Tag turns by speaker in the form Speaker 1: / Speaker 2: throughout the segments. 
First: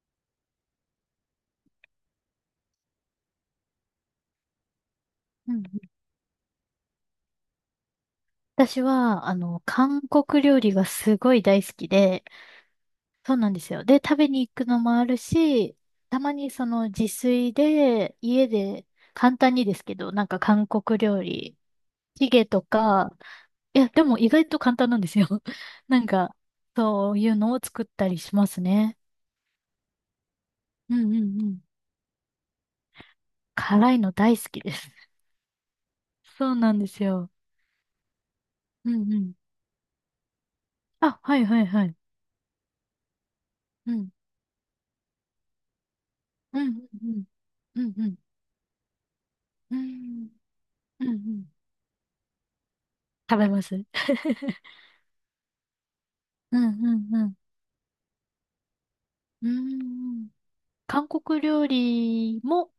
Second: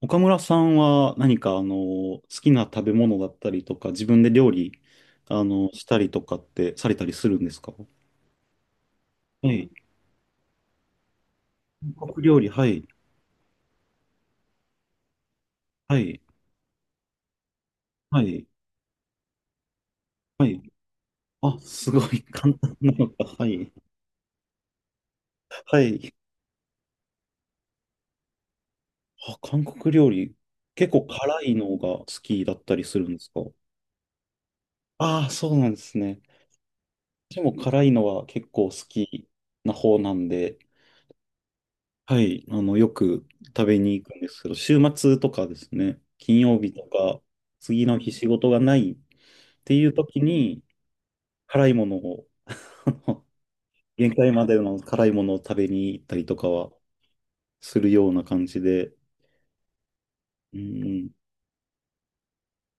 Speaker 1: 岡村さんは何か好きな食べ物だったりとか自分で料理
Speaker 2: うんう
Speaker 1: し
Speaker 2: ん。
Speaker 1: たりとかってされたりするんですか？は
Speaker 2: 私は、
Speaker 1: い。
Speaker 2: 韓国料理がすごい大好き
Speaker 1: 韓国
Speaker 2: で、
Speaker 1: 料理、はい。
Speaker 2: そうなんですよ。で、食べに行くのもあるし、
Speaker 1: は
Speaker 2: た
Speaker 1: い。
Speaker 2: まにその自炊で、
Speaker 1: はい。
Speaker 2: 家で、簡単にですけど、なんか
Speaker 1: はい。
Speaker 2: 韓国料理、
Speaker 1: あ、すごい
Speaker 2: チ ゲ
Speaker 1: 簡
Speaker 2: と
Speaker 1: 単なの
Speaker 2: か、
Speaker 1: か。はい。
Speaker 2: いや、でも意外と簡単なんですよ。
Speaker 1: は
Speaker 2: なん
Speaker 1: い。
Speaker 2: か、そういうのを作ったりしますね。
Speaker 1: あ、韓国料理、結
Speaker 2: うん
Speaker 1: 構
Speaker 2: うん
Speaker 1: 辛
Speaker 2: う
Speaker 1: い
Speaker 2: ん。
Speaker 1: のが好きだったりするんですか？
Speaker 2: 辛いの大好きです。
Speaker 1: ああー、そうなんですね。
Speaker 2: そうなんですよ。
Speaker 1: 私も辛いのは結構好
Speaker 2: うんう
Speaker 1: き
Speaker 2: ん。
Speaker 1: な方なんで、
Speaker 2: あ、はいはいはい。
Speaker 1: はい、よく食べ
Speaker 2: う
Speaker 1: に行
Speaker 2: ん。
Speaker 1: くんですけど、週末とかですね、金曜
Speaker 2: う
Speaker 1: 日と
Speaker 2: んうんう
Speaker 1: か、
Speaker 2: ん。う
Speaker 1: 次
Speaker 2: ん
Speaker 1: の
Speaker 2: う
Speaker 1: 日
Speaker 2: ん。
Speaker 1: 仕事がないって
Speaker 2: う
Speaker 1: いう時
Speaker 2: ん
Speaker 1: に、
Speaker 2: うんうん。
Speaker 1: 辛いものを、
Speaker 2: 食べます。
Speaker 1: 限界まで の辛いものを食べに行ったりとか
Speaker 2: うんう
Speaker 1: は
Speaker 2: んうん。
Speaker 1: するような感じで、
Speaker 2: うーん
Speaker 1: う
Speaker 2: 韓
Speaker 1: ん、
Speaker 2: 国料理も、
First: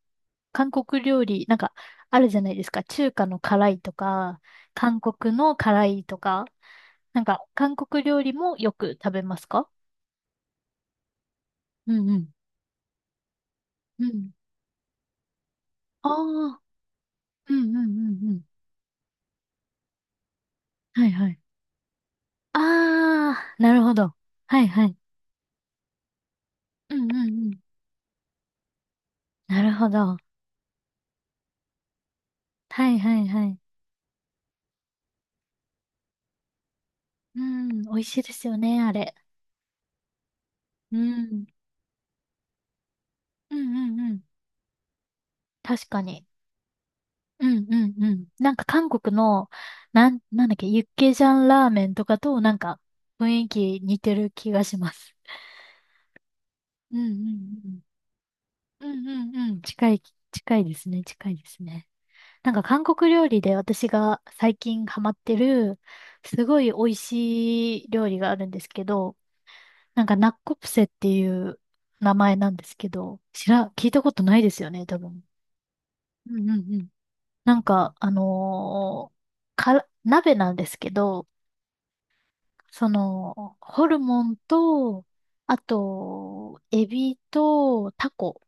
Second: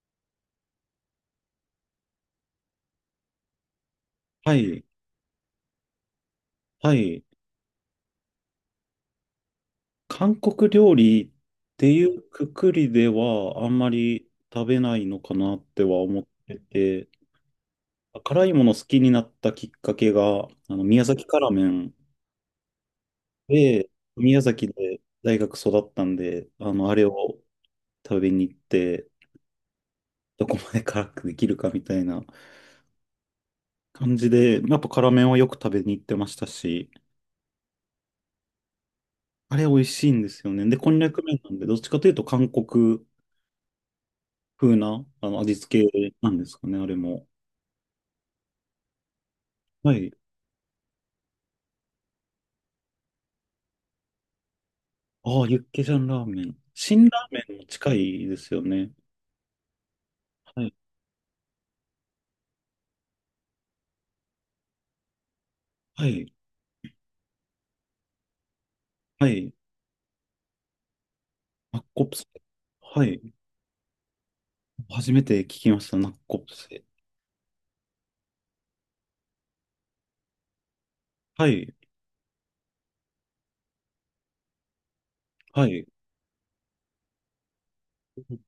Speaker 2: 韓国料理、なんか、あるじゃないですか。中華の辛いとか、
Speaker 1: はい、
Speaker 2: 韓国の辛いとか、
Speaker 1: は
Speaker 2: な
Speaker 1: い。
Speaker 2: んか、韓国料理もよく食べますか？
Speaker 1: 韓国料理って
Speaker 2: う
Speaker 1: い
Speaker 2: んう
Speaker 1: う
Speaker 2: ん。
Speaker 1: くくりではあんま
Speaker 2: う
Speaker 1: り
Speaker 2: ん。
Speaker 1: 食べないのかなっては
Speaker 2: あ
Speaker 1: 思って
Speaker 2: あ、
Speaker 1: て、
Speaker 2: うんうんうんう
Speaker 1: 辛
Speaker 2: ん。
Speaker 1: いもの好きになったきっかけが、宮
Speaker 2: はい
Speaker 1: 崎
Speaker 2: はい。
Speaker 1: 辛麺
Speaker 2: ああ、なる
Speaker 1: で、
Speaker 2: ほど。
Speaker 1: 宮
Speaker 2: は
Speaker 1: 崎
Speaker 2: いはい。
Speaker 1: で大学育ったんで、
Speaker 2: う
Speaker 1: あ
Speaker 2: ん
Speaker 1: れ
Speaker 2: うん
Speaker 1: を
Speaker 2: うん。
Speaker 1: 食べに行って、
Speaker 2: なるほど。
Speaker 1: どこまで辛くできるかみたいな
Speaker 2: はいはいはい。
Speaker 1: 感じで、やっぱ辛麺はよく食べに行ってましたし、
Speaker 2: うん、美味しいですよね、あれ。
Speaker 1: あれ美味しいんですよね。で、こん
Speaker 2: う
Speaker 1: にゃく麺
Speaker 2: ん。
Speaker 1: なんで、どっちかというと韓国
Speaker 2: うんうんうん。
Speaker 1: 風な味付
Speaker 2: 確か
Speaker 1: け
Speaker 2: に。
Speaker 1: なんですかね、あれも。
Speaker 2: うんうんうん。なんか韓国の、
Speaker 1: は
Speaker 2: な
Speaker 1: い。
Speaker 2: ん、なんだっけ、ユッケジャンラーメンとかとなんか雰囲気似てる気がします。
Speaker 1: ああ、ユッケジャンラーメン。
Speaker 2: うんう
Speaker 1: 辛ラーメンも
Speaker 2: ん
Speaker 1: 近いですよ
Speaker 2: う
Speaker 1: ね。
Speaker 2: ん。うんうんうん。近い、近
Speaker 1: は
Speaker 2: い
Speaker 1: い。
Speaker 2: ですね、近いですね。なんか韓国料理で私が最近ハマってる、
Speaker 1: はい。
Speaker 2: すごい美味しい料理があるんですけど、
Speaker 1: はい。
Speaker 2: なんかナッコプセっていう
Speaker 1: ナッコ
Speaker 2: 名
Speaker 1: プセ。
Speaker 2: 前なんですけ
Speaker 1: は
Speaker 2: ど、
Speaker 1: い。
Speaker 2: 聞いたことないですよね、多
Speaker 1: 初
Speaker 2: 分。
Speaker 1: めて聞きました、ナッ
Speaker 2: う
Speaker 1: コ
Speaker 2: ん
Speaker 1: プ
Speaker 2: うんう
Speaker 1: セ。
Speaker 2: ん。なんか、から、鍋なんですけど、
Speaker 1: はい。
Speaker 2: その、ホルモンと、あ
Speaker 1: はい。
Speaker 2: と、エビとタコ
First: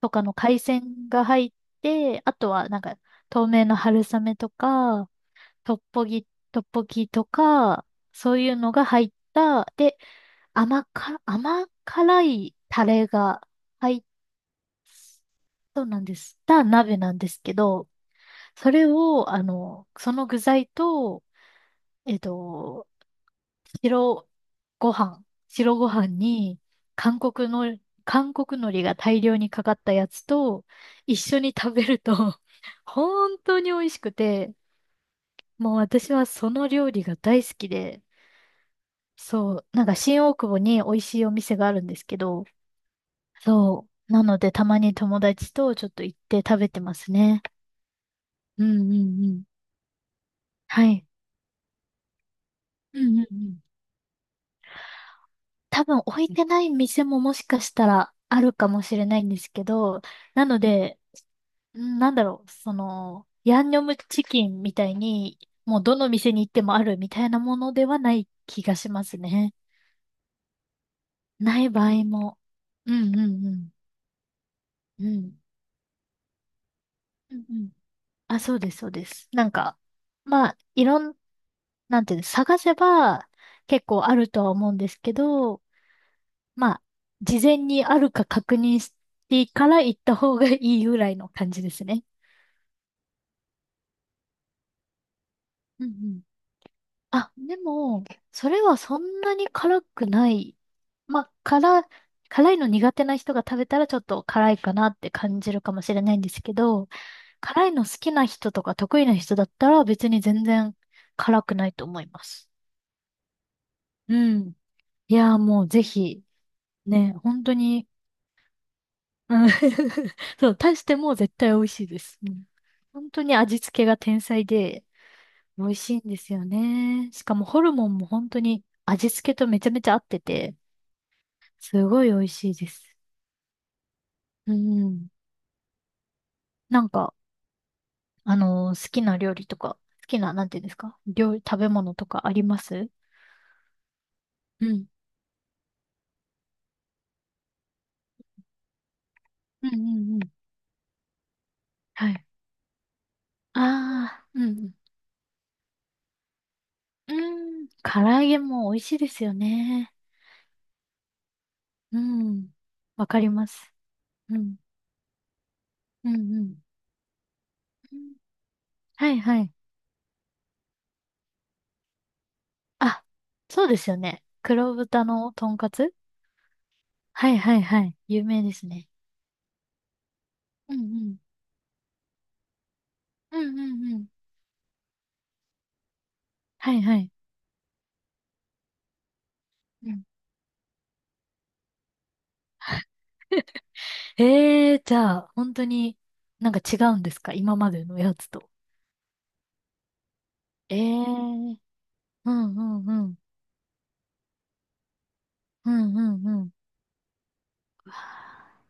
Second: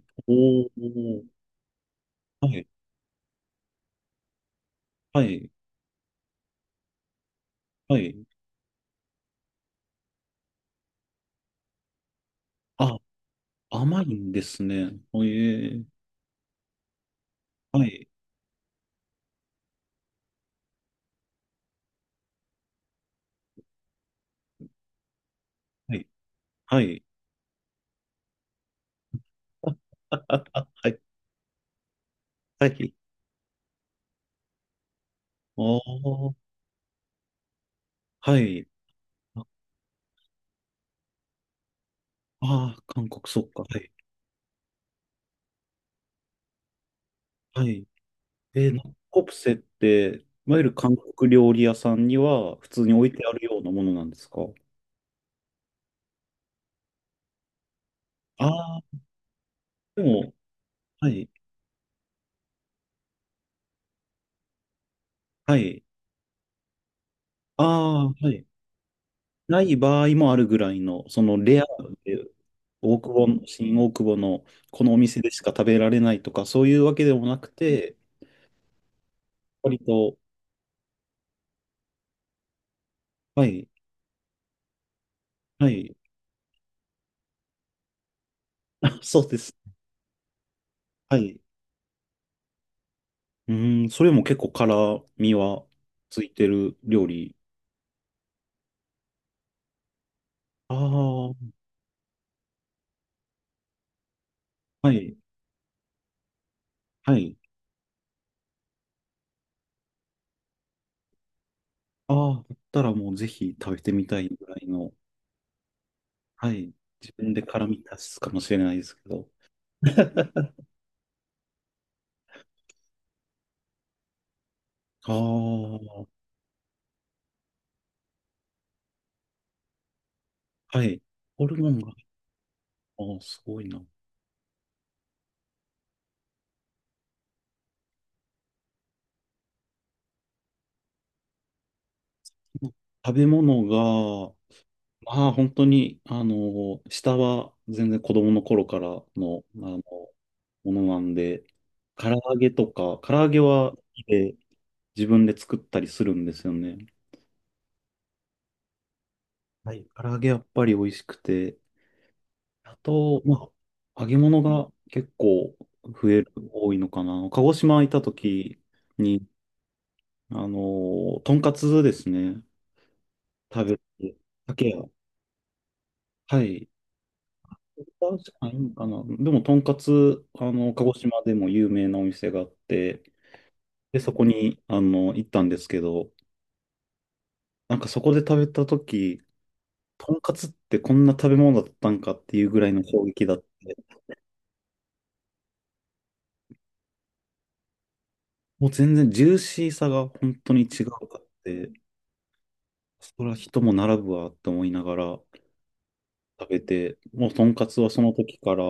Speaker 2: とかの海
Speaker 1: おお
Speaker 2: 鮮
Speaker 1: ー、
Speaker 2: が入って、あ
Speaker 1: は
Speaker 2: と
Speaker 1: い、
Speaker 2: はなんか、透明の春雨とか、
Speaker 1: はい、
Speaker 2: トッポギとか、
Speaker 1: はい。
Speaker 2: そういうのが入った、で、甘辛いタ
Speaker 1: あ、
Speaker 2: レが入っ
Speaker 1: 甘い
Speaker 2: た、
Speaker 1: んですね。おえ
Speaker 2: そ
Speaker 1: ー、
Speaker 2: うなんです。た鍋なんですけ
Speaker 1: は
Speaker 2: ど、
Speaker 1: い、
Speaker 2: それを、その具材と、えっと、白ご飯、白ご
Speaker 1: はい、
Speaker 2: 飯に
Speaker 1: はい。
Speaker 2: 韓国の、韓国海苔が大量にかかったや つと
Speaker 1: はい、
Speaker 2: 一緒に食べると
Speaker 1: は い。
Speaker 2: 本当に美味しくて、も
Speaker 1: お
Speaker 2: う私は
Speaker 1: ー、
Speaker 2: その料理が大好きで、
Speaker 1: はい。あ
Speaker 2: そう、なんか新大久保に美味しいお店があるんですけど、
Speaker 1: あー、韓国、そっか。は
Speaker 2: そ
Speaker 1: い、
Speaker 2: う、なのでたまに友達とちょっと行って食べてますね。
Speaker 1: はい。
Speaker 2: う
Speaker 1: えー、
Speaker 2: ん
Speaker 1: ナッ
Speaker 2: う
Speaker 1: コ
Speaker 2: んう
Speaker 1: プ
Speaker 2: ん。
Speaker 1: セって、いわゆる
Speaker 2: は
Speaker 1: 韓
Speaker 2: い。
Speaker 1: 国料理屋さんには普通に
Speaker 2: う
Speaker 1: 置い
Speaker 2: んう
Speaker 1: て
Speaker 2: ん
Speaker 1: あ
Speaker 2: う
Speaker 1: るよ
Speaker 2: ん。
Speaker 1: うなものなんですか？
Speaker 2: 多分置いてない店ももしかしたらあるか
Speaker 1: あ
Speaker 2: もし
Speaker 1: あ
Speaker 2: れないんですけ
Speaker 1: ー、で
Speaker 2: ど、
Speaker 1: も、
Speaker 2: なので、
Speaker 1: はい、
Speaker 2: その、ヤンニョムチキンみたいに、
Speaker 1: は
Speaker 2: も
Speaker 1: い。
Speaker 2: うどの店に行ってもあるみたいなも
Speaker 1: あ
Speaker 2: のでは
Speaker 1: あ、
Speaker 2: ない
Speaker 1: はい。
Speaker 2: 気がしますね。
Speaker 1: ない場合もあるぐらいの、その
Speaker 2: な
Speaker 1: レア
Speaker 2: い場合
Speaker 1: で
Speaker 2: も。う
Speaker 1: 大久
Speaker 2: んう
Speaker 1: 保
Speaker 2: ん
Speaker 1: の、
Speaker 2: うん。
Speaker 1: 新大久保のこのお
Speaker 2: う
Speaker 1: 店で
Speaker 2: ん。
Speaker 1: しか食べられないとか、そういうわけでも
Speaker 2: う
Speaker 1: な
Speaker 2: ん
Speaker 1: く
Speaker 2: うん。
Speaker 1: て、
Speaker 2: あ、そうです、そうです。なんか、
Speaker 1: 割と、
Speaker 2: まあ、いろん、なんていうの、探せば
Speaker 1: はい、
Speaker 2: 結構あるとは思うんですけど、
Speaker 1: はい、
Speaker 2: まあ、事前にあるか確認し
Speaker 1: あそうで
Speaker 2: て
Speaker 1: す。
Speaker 2: から行った方がいいぐらい
Speaker 1: は
Speaker 2: の
Speaker 1: い。
Speaker 2: 感じですね。
Speaker 1: うーん、それも結構辛みは
Speaker 2: うんうん。
Speaker 1: ついてる料
Speaker 2: あ、
Speaker 1: 理。
Speaker 2: でも、それはそんなに辛くない。
Speaker 1: ああ、
Speaker 2: まあ、
Speaker 1: は
Speaker 2: 辛いの苦手な人が食べたらちょっと辛いかなって
Speaker 1: い、
Speaker 2: 感じるかもしれないんですけど、
Speaker 1: はい。
Speaker 2: 辛いの好きな人とか得意な人だったら別に全然辛くないと思いま
Speaker 1: ああ、
Speaker 2: す。
Speaker 1: だったらもうぜひ食べてみ
Speaker 2: う
Speaker 1: たいぐ
Speaker 2: ん。
Speaker 1: らいの、
Speaker 2: いやーもうぜひ、
Speaker 1: はい。自
Speaker 2: ね、
Speaker 1: 分で
Speaker 2: 本当
Speaker 1: 辛み
Speaker 2: に。
Speaker 1: 足すかもしれないですけど。
Speaker 2: うん。 そ う、足しても絶対美味しいです。うん、本当に味付けが天才で
Speaker 1: あ
Speaker 2: 美味しい
Speaker 1: あ、
Speaker 2: んですよね。しかもホルモンも本当に味付けとめちゃめちゃ合ってて、
Speaker 1: はい。ホルモン
Speaker 2: す
Speaker 1: が、
Speaker 2: ごい美味しいです。
Speaker 1: ああ、すごいな。
Speaker 2: うん。なんか、好きな料理とか、好きな、なんていうんですか、料理、食べ物とかあります？
Speaker 1: 食べ物が、
Speaker 2: うん。
Speaker 1: まあ、本当に、下は全然子供の頃からの、
Speaker 2: うんう
Speaker 1: の、も
Speaker 2: んうん。
Speaker 1: のなんで、唐
Speaker 2: はい。
Speaker 1: 揚げとか、唐揚げは好き
Speaker 2: ああ、
Speaker 1: で
Speaker 2: うん。
Speaker 1: 自分で作ったりするんですよね。
Speaker 2: うん。うん。唐揚げも美味しいですよ
Speaker 1: はい。
Speaker 2: ね。
Speaker 1: 唐揚げやっぱり美味しくて、
Speaker 2: うん。
Speaker 1: あ
Speaker 2: わか
Speaker 1: と、
Speaker 2: り
Speaker 1: ま
Speaker 2: ます。
Speaker 1: あ、揚げ
Speaker 2: う
Speaker 1: 物
Speaker 2: ん。
Speaker 1: が結構増
Speaker 2: うん
Speaker 1: える、
Speaker 2: うん。
Speaker 1: 多いのかな。鹿児島行った時
Speaker 2: はい
Speaker 1: に、
Speaker 2: はい。
Speaker 1: とんかつですね、
Speaker 2: あ、
Speaker 1: 食
Speaker 2: そうで
Speaker 1: べ
Speaker 2: すよ
Speaker 1: て、
Speaker 2: ね。
Speaker 1: 鮭
Speaker 2: 黒
Speaker 1: や、
Speaker 2: 豚のとんかつ。
Speaker 1: はい、
Speaker 2: はいは
Speaker 1: 確
Speaker 2: いはい。有名
Speaker 1: かに
Speaker 2: で
Speaker 1: いい
Speaker 2: す
Speaker 1: んか
Speaker 2: ね。
Speaker 1: な。でも、とんかつ、
Speaker 2: うんう
Speaker 1: 鹿児
Speaker 2: ん。
Speaker 1: 島でも有名なお店があって、
Speaker 2: うんうんう
Speaker 1: で、
Speaker 2: ん。
Speaker 1: そこに、行ったんですけど、
Speaker 2: はいはい。
Speaker 1: なんかそこで食べた時
Speaker 2: うん。
Speaker 1: とんかつってこんな食べ物だったんかっていうぐらいの衝撃だって、
Speaker 2: ええー、じゃあ、本当になんか違うんですか、今までのやつと？
Speaker 1: もう全然ジューシーさが本当に
Speaker 2: ええ
Speaker 1: 違うかっ
Speaker 2: ー。
Speaker 1: て、
Speaker 2: うんうんうん。
Speaker 1: それは人も並ぶわって思いながら
Speaker 2: うんうんう
Speaker 1: 食
Speaker 2: ん。
Speaker 1: べて、もうとんかつは
Speaker 2: うわ
Speaker 1: その時から、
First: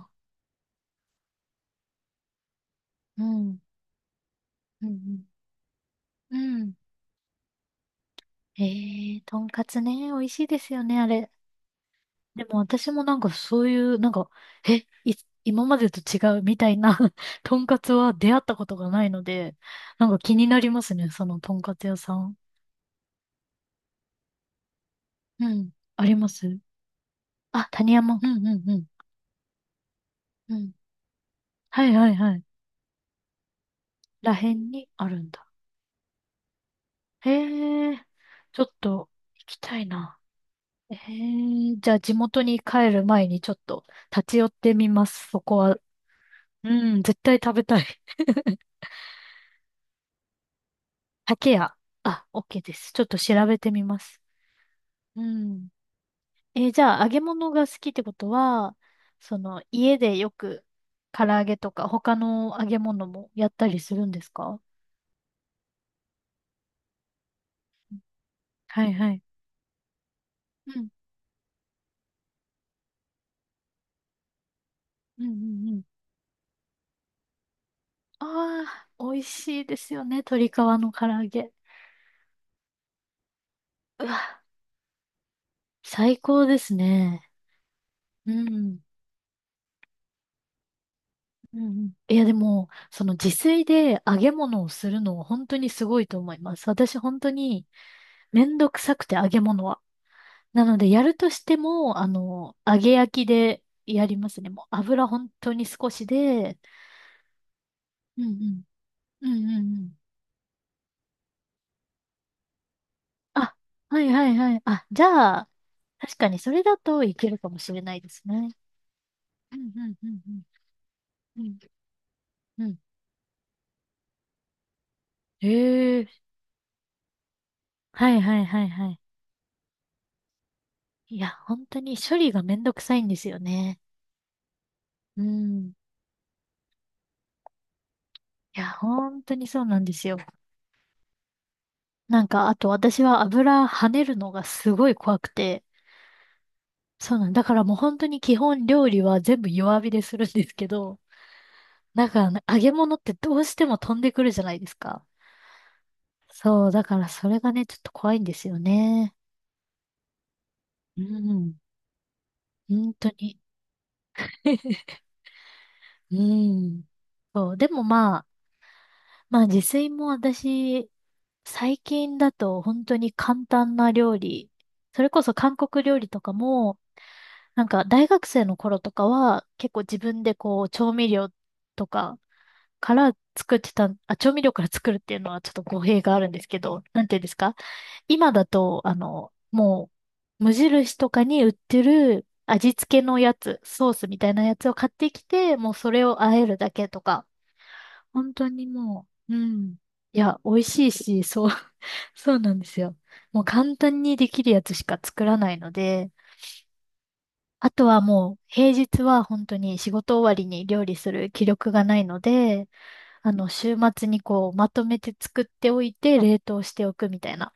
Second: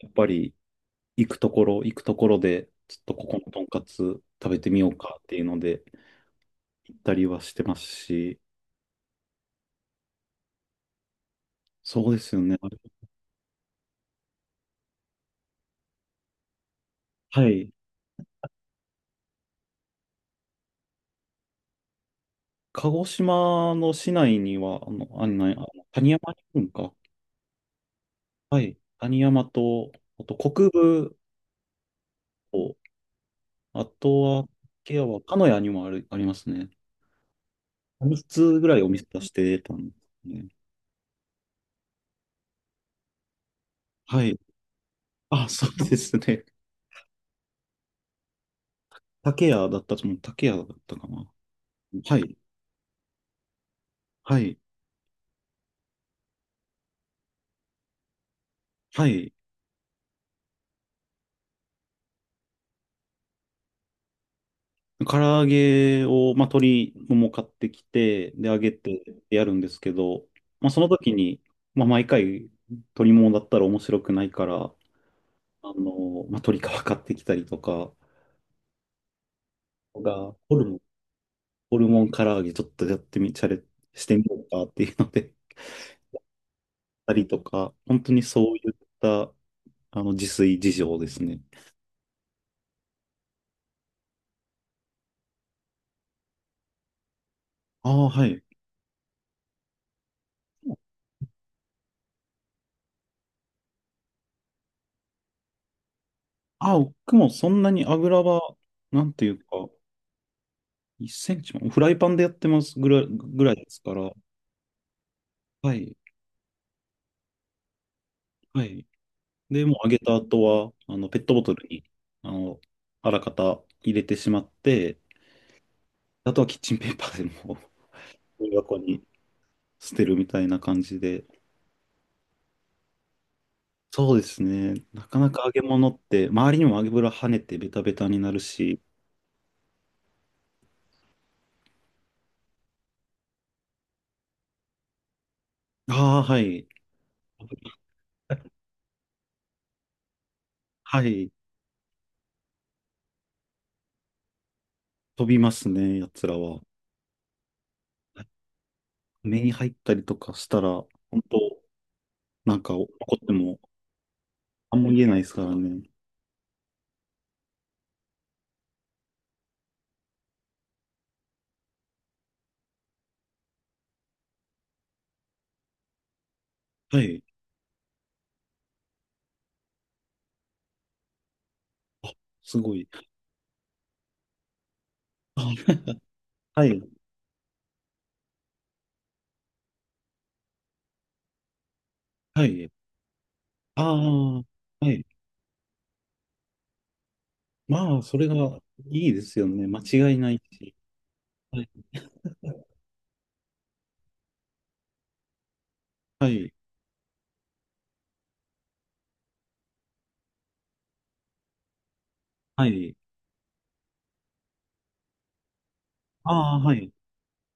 Speaker 1: やっぱり行くところ、行くところで、ちょっと
Speaker 2: ー。う
Speaker 1: ここの
Speaker 2: ん
Speaker 1: とんかつ食べてみ
Speaker 2: うん
Speaker 1: よ
Speaker 2: う
Speaker 1: うかっ
Speaker 2: ん
Speaker 1: ていうので、
Speaker 2: うん。うん。
Speaker 1: 行ったりはしてますし、
Speaker 2: ええー、とんかつね、美味しいですよね、あれ。
Speaker 1: そうですよ
Speaker 2: で
Speaker 1: ね。
Speaker 2: も
Speaker 1: あれ
Speaker 2: 私もなんかそういう、なんか、え、い、今までと違うみたいな
Speaker 1: は
Speaker 2: とん
Speaker 1: い。
Speaker 2: かつは出会ったことがないので、なんか気になりますね、そのとんかつ屋さん。
Speaker 1: 鹿児島の市内には、あの、あんな、あ
Speaker 2: う
Speaker 1: の
Speaker 2: ん。あ
Speaker 1: 谷
Speaker 2: りま
Speaker 1: 山に
Speaker 2: す。
Speaker 1: 行くんか。
Speaker 2: あ、谷山。うんう
Speaker 1: は
Speaker 2: んう
Speaker 1: い。
Speaker 2: ん。
Speaker 1: 谷山と、あと
Speaker 2: う
Speaker 1: 国
Speaker 2: ん。
Speaker 1: 分
Speaker 2: はいはいはい。
Speaker 1: と、あと
Speaker 2: ら
Speaker 1: は、
Speaker 2: へんに
Speaker 1: ケア
Speaker 2: ある
Speaker 1: は、
Speaker 2: ん
Speaker 1: 鹿
Speaker 2: だ。
Speaker 1: 屋にもある、ありますね。
Speaker 2: へえ、
Speaker 1: 3つ
Speaker 2: ちょ
Speaker 1: ぐ
Speaker 2: っ
Speaker 1: らいお店
Speaker 2: と
Speaker 1: 出し
Speaker 2: 行き
Speaker 1: てた
Speaker 2: たい
Speaker 1: んで
Speaker 2: な。
Speaker 1: すね。
Speaker 2: ええ、じゃあ地元に帰る前にちょっと
Speaker 1: は
Speaker 2: 立
Speaker 1: い。
Speaker 2: ち寄ってみます、そ
Speaker 1: あ、
Speaker 2: こ
Speaker 1: そ
Speaker 2: は。
Speaker 1: うですね。
Speaker 2: うん、絶対食べたい。
Speaker 1: 竹屋だったと思う。竹屋だったかな。
Speaker 2: 竹屋。
Speaker 1: は
Speaker 2: あ、
Speaker 1: い。
Speaker 2: OK です。ちょっと調べてみます。
Speaker 1: はい。
Speaker 2: うん。え、じゃあ、揚げ物が好きってことは、
Speaker 1: はい。
Speaker 2: その、家でよく、唐揚げとか、他の揚げ物もやったりするんですか？
Speaker 1: 唐揚げを、まあ、鶏もも買ってきて、で、揚げ
Speaker 2: はい
Speaker 1: て
Speaker 2: はい。
Speaker 1: やるんですけど、まあ、
Speaker 2: う
Speaker 1: その
Speaker 2: ん。
Speaker 1: 時に、まあ、毎回、鶏ももだったら面白くないから、
Speaker 2: うんうんうん。
Speaker 1: まあ、鶏皮買ってきたりとか
Speaker 2: ああ、美味しいですよね。
Speaker 1: が、
Speaker 2: 鶏皮の唐揚げ。
Speaker 1: ホルモン唐揚げちょっとやってみ、チャレ
Speaker 2: う
Speaker 1: してみよ
Speaker 2: わ、
Speaker 1: うかっていうので、
Speaker 2: 最高です
Speaker 1: たり
Speaker 2: ね。
Speaker 1: とか、本当に
Speaker 2: う
Speaker 1: そういっ
Speaker 2: ん。
Speaker 1: た、自炊事情ですね。
Speaker 2: うんうん。いや、でも、その自炊で揚げ物をするのは本当にすごいと思います。私本当に
Speaker 1: ああ、はい。
Speaker 2: めんどくさくて揚げ物は。なので、やるとしても、揚げ焼きでやりますね。もう油本当に少しで、
Speaker 1: あ、僕もそんなに油
Speaker 2: うんう
Speaker 1: は、
Speaker 2: ん。
Speaker 1: なんて
Speaker 2: う
Speaker 1: い
Speaker 2: ん
Speaker 1: う
Speaker 2: う
Speaker 1: か、
Speaker 2: んうん。
Speaker 1: 1センチも、フライパンでやってますぐらい、ぐら
Speaker 2: あ、
Speaker 1: いですか
Speaker 2: はい
Speaker 1: ら、
Speaker 2: はいはい。あ、じゃあ、
Speaker 1: はい、
Speaker 2: 確かにそれだといけるかもしれないですね。
Speaker 1: はい。
Speaker 2: うん
Speaker 1: で、もう
Speaker 2: う
Speaker 1: あ
Speaker 2: ん
Speaker 1: げ
Speaker 2: う
Speaker 1: た
Speaker 2: んう
Speaker 1: 後
Speaker 2: ん。
Speaker 1: は、ペットボ
Speaker 2: う
Speaker 1: ト
Speaker 2: ん
Speaker 1: ルに、あの、
Speaker 2: うん。
Speaker 1: あらかた入れてしまって、
Speaker 2: ええ。
Speaker 1: あとはキッチンペーパーでもう
Speaker 2: はいはい
Speaker 1: ゴミ
Speaker 2: はい
Speaker 1: 箱
Speaker 2: はい。
Speaker 1: に捨てるみたいな感じ
Speaker 2: い
Speaker 1: で。
Speaker 2: や、本当に処理がめんどくさいんですよね。
Speaker 1: そうですね。なか
Speaker 2: う
Speaker 1: なか揚げ
Speaker 2: ん。
Speaker 1: 物って、周りにも油跳ねてベタベタになる
Speaker 2: いや、
Speaker 1: し、
Speaker 2: 本当にそうなんですよ。なんか、あと私は油跳ねるのがすごい怖くて、
Speaker 1: ああ、はい。
Speaker 2: そうなんだからもう本当に基本料理は全部弱火でするんですけど、
Speaker 1: はい。
Speaker 2: なんかね、揚げ物ってどうしても飛んでくるじゃないですか。
Speaker 1: 飛びますね、やつらは。
Speaker 2: そう、だからそれがね、ちょっと怖いんですよね。
Speaker 1: 目に入ったりとかしたら、
Speaker 2: う
Speaker 1: 本当
Speaker 2: ん、
Speaker 1: なんか怒
Speaker 2: 本当
Speaker 1: って
Speaker 2: に。
Speaker 1: も、あんま言 えないですからね。
Speaker 2: うん。そう、でもまあ自炊も私、最近だと本当に簡単な料理、それこそ韓国料理とかも、
Speaker 1: はい。
Speaker 2: なんか大学生の頃とかは結構自分でこう調味料とか
Speaker 1: すごい。
Speaker 2: から作ってた、あ、調味料から作るっていうのは
Speaker 1: あ
Speaker 2: ちょっと語弊があるんです け
Speaker 1: はい。
Speaker 2: ど、なんていうんですか、今だと、もう、無印とかに売ってる
Speaker 1: はい。
Speaker 2: 味付けのやつ、
Speaker 1: あ
Speaker 2: ソースみた
Speaker 1: あ、
Speaker 2: いなやつを買
Speaker 1: は
Speaker 2: っ
Speaker 1: い。
Speaker 2: てきて、もうそれを和えるだけとか、
Speaker 1: まあ、それが
Speaker 2: 本当に
Speaker 1: い
Speaker 2: も
Speaker 1: いで
Speaker 2: う、
Speaker 1: す
Speaker 2: う
Speaker 1: よね。
Speaker 2: ん。
Speaker 1: 間違い
Speaker 2: い
Speaker 1: な
Speaker 2: や、
Speaker 1: い
Speaker 2: 美味
Speaker 1: し。
Speaker 2: しいし、そう、
Speaker 1: はい。
Speaker 2: そうなんですよ。もう簡単にできるやつしか作らないので、
Speaker 1: はい。
Speaker 2: あとはもう平日は本当に仕事終わりに料理する気力がないの
Speaker 1: は
Speaker 2: で、
Speaker 1: い。
Speaker 2: 週末にこう、まとめて作っておいて、冷
Speaker 1: ああ、
Speaker 2: 凍し
Speaker 1: は
Speaker 2: て
Speaker 1: い。
Speaker 2: おくみたいな。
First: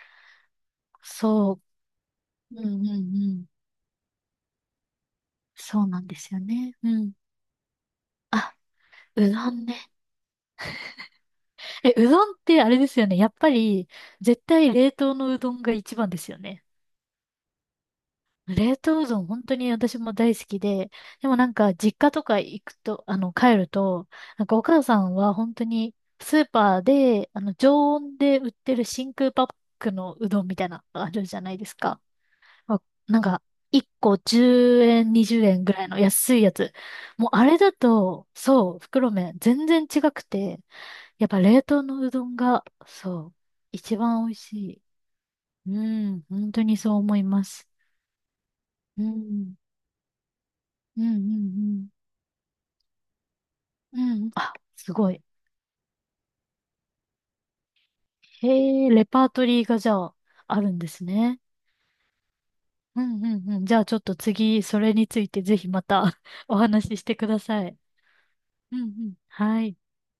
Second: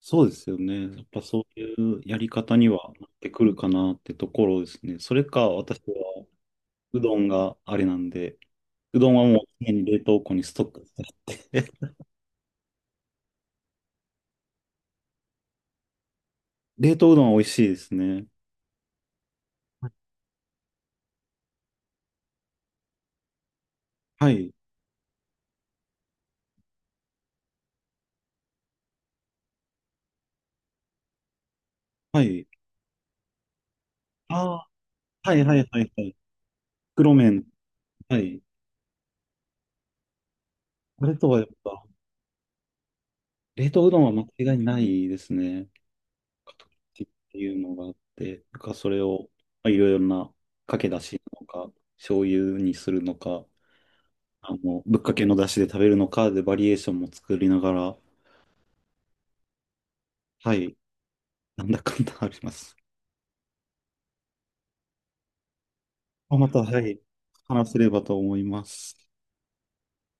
Speaker 1: そうですよね。やっぱそ
Speaker 2: そ
Speaker 1: う
Speaker 2: う。
Speaker 1: いうやり方
Speaker 2: う
Speaker 1: に
Speaker 2: ん
Speaker 1: は
Speaker 2: う
Speaker 1: なっ
Speaker 2: ん
Speaker 1: て
Speaker 2: う
Speaker 1: く
Speaker 2: ん。
Speaker 1: るかなってところですね。それか、私
Speaker 2: そうなんで
Speaker 1: は、
Speaker 2: すよね。う
Speaker 1: う
Speaker 2: ん。
Speaker 1: どんがあれなんで、
Speaker 2: あ、
Speaker 1: うどん
Speaker 2: う
Speaker 1: はも
Speaker 2: ど
Speaker 1: う
Speaker 2: ん
Speaker 1: 常に
Speaker 2: ね。
Speaker 1: 冷凍庫にストックしてあって。
Speaker 2: え、うどんってあれですよね。やっぱり、絶対冷凍のうどんが一番ですよね。
Speaker 1: 冷凍うどんは美味しいですね。
Speaker 2: 冷凍うどん本当に私も大好きで、でもなんか実家とか行くと、帰ると、
Speaker 1: は
Speaker 2: なん
Speaker 1: い。
Speaker 2: かお母さんは本当にスーパーで、常温で売ってる真空パックのうどんみたいなのあるじゃないですか。
Speaker 1: はい。
Speaker 2: あ、なんか、1個
Speaker 1: ああ、
Speaker 2: 10円、
Speaker 1: は
Speaker 2: 20
Speaker 1: いはい
Speaker 2: 円ぐ
Speaker 1: は
Speaker 2: らい
Speaker 1: い
Speaker 2: の
Speaker 1: はい。
Speaker 2: 安いやつ。
Speaker 1: 袋
Speaker 2: もうあ
Speaker 1: 麺。
Speaker 2: れだ
Speaker 1: は
Speaker 2: と、
Speaker 1: い。
Speaker 2: そう、袋麺全然違くて、
Speaker 1: あれ
Speaker 2: やっ
Speaker 1: とは
Speaker 2: ぱ
Speaker 1: やっ
Speaker 2: 冷凍
Speaker 1: ぱ、
Speaker 2: のうどんが、そう、
Speaker 1: 冷凍う
Speaker 2: 一
Speaker 1: どんは
Speaker 2: 番美味
Speaker 1: 間
Speaker 2: し
Speaker 1: 違いな
Speaker 2: い。
Speaker 1: いですね。
Speaker 2: うん、本当にそう
Speaker 1: 形っ
Speaker 2: 思い
Speaker 1: て
Speaker 2: ま
Speaker 1: いう
Speaker 2: す。
Speaker 1: のがあって、なんかそれ
Speaker 2: う
Speaker 1: を
Speaker 2: ん、
Speaker 1: まあいろいろなかけだ
Speaker 2: うん、う
Speaker 1: しなのか、
Speaker 2: ん、
Speaker 1: 醤油にするのか、
Speaker 2: うん。うん、あ、す
Speaker 1: ぶっ
Speaker 2: ご
Speaker 1: か
Speaker 2: い。
Speaker 1: けのだしで食べるのかでバリエーションも作りながら、
Speaker 2: へえ、レパートリーがじゃあ、
Speaker 1: は
Speaker 2: ある
Speaker 1: い、
Speaker 2: んですね。
Speaker 1: なんだかんだあります。
Speaker 2: うん、うん、うん。じゃあちょっと次、それについてぜひまた
Speaker 1: まあ ま
Speaker 2: お
Speaker 1: た、は
Speaker 2: 話し
Speaker 1: い、
Speaker 2: してくださ
Speaker 1: 話
Speaker 2: い。
Speaker 1: せればと思いま
Speaker 2: うん、う
Speaker 1: す。
Speaker 2: ん。はい。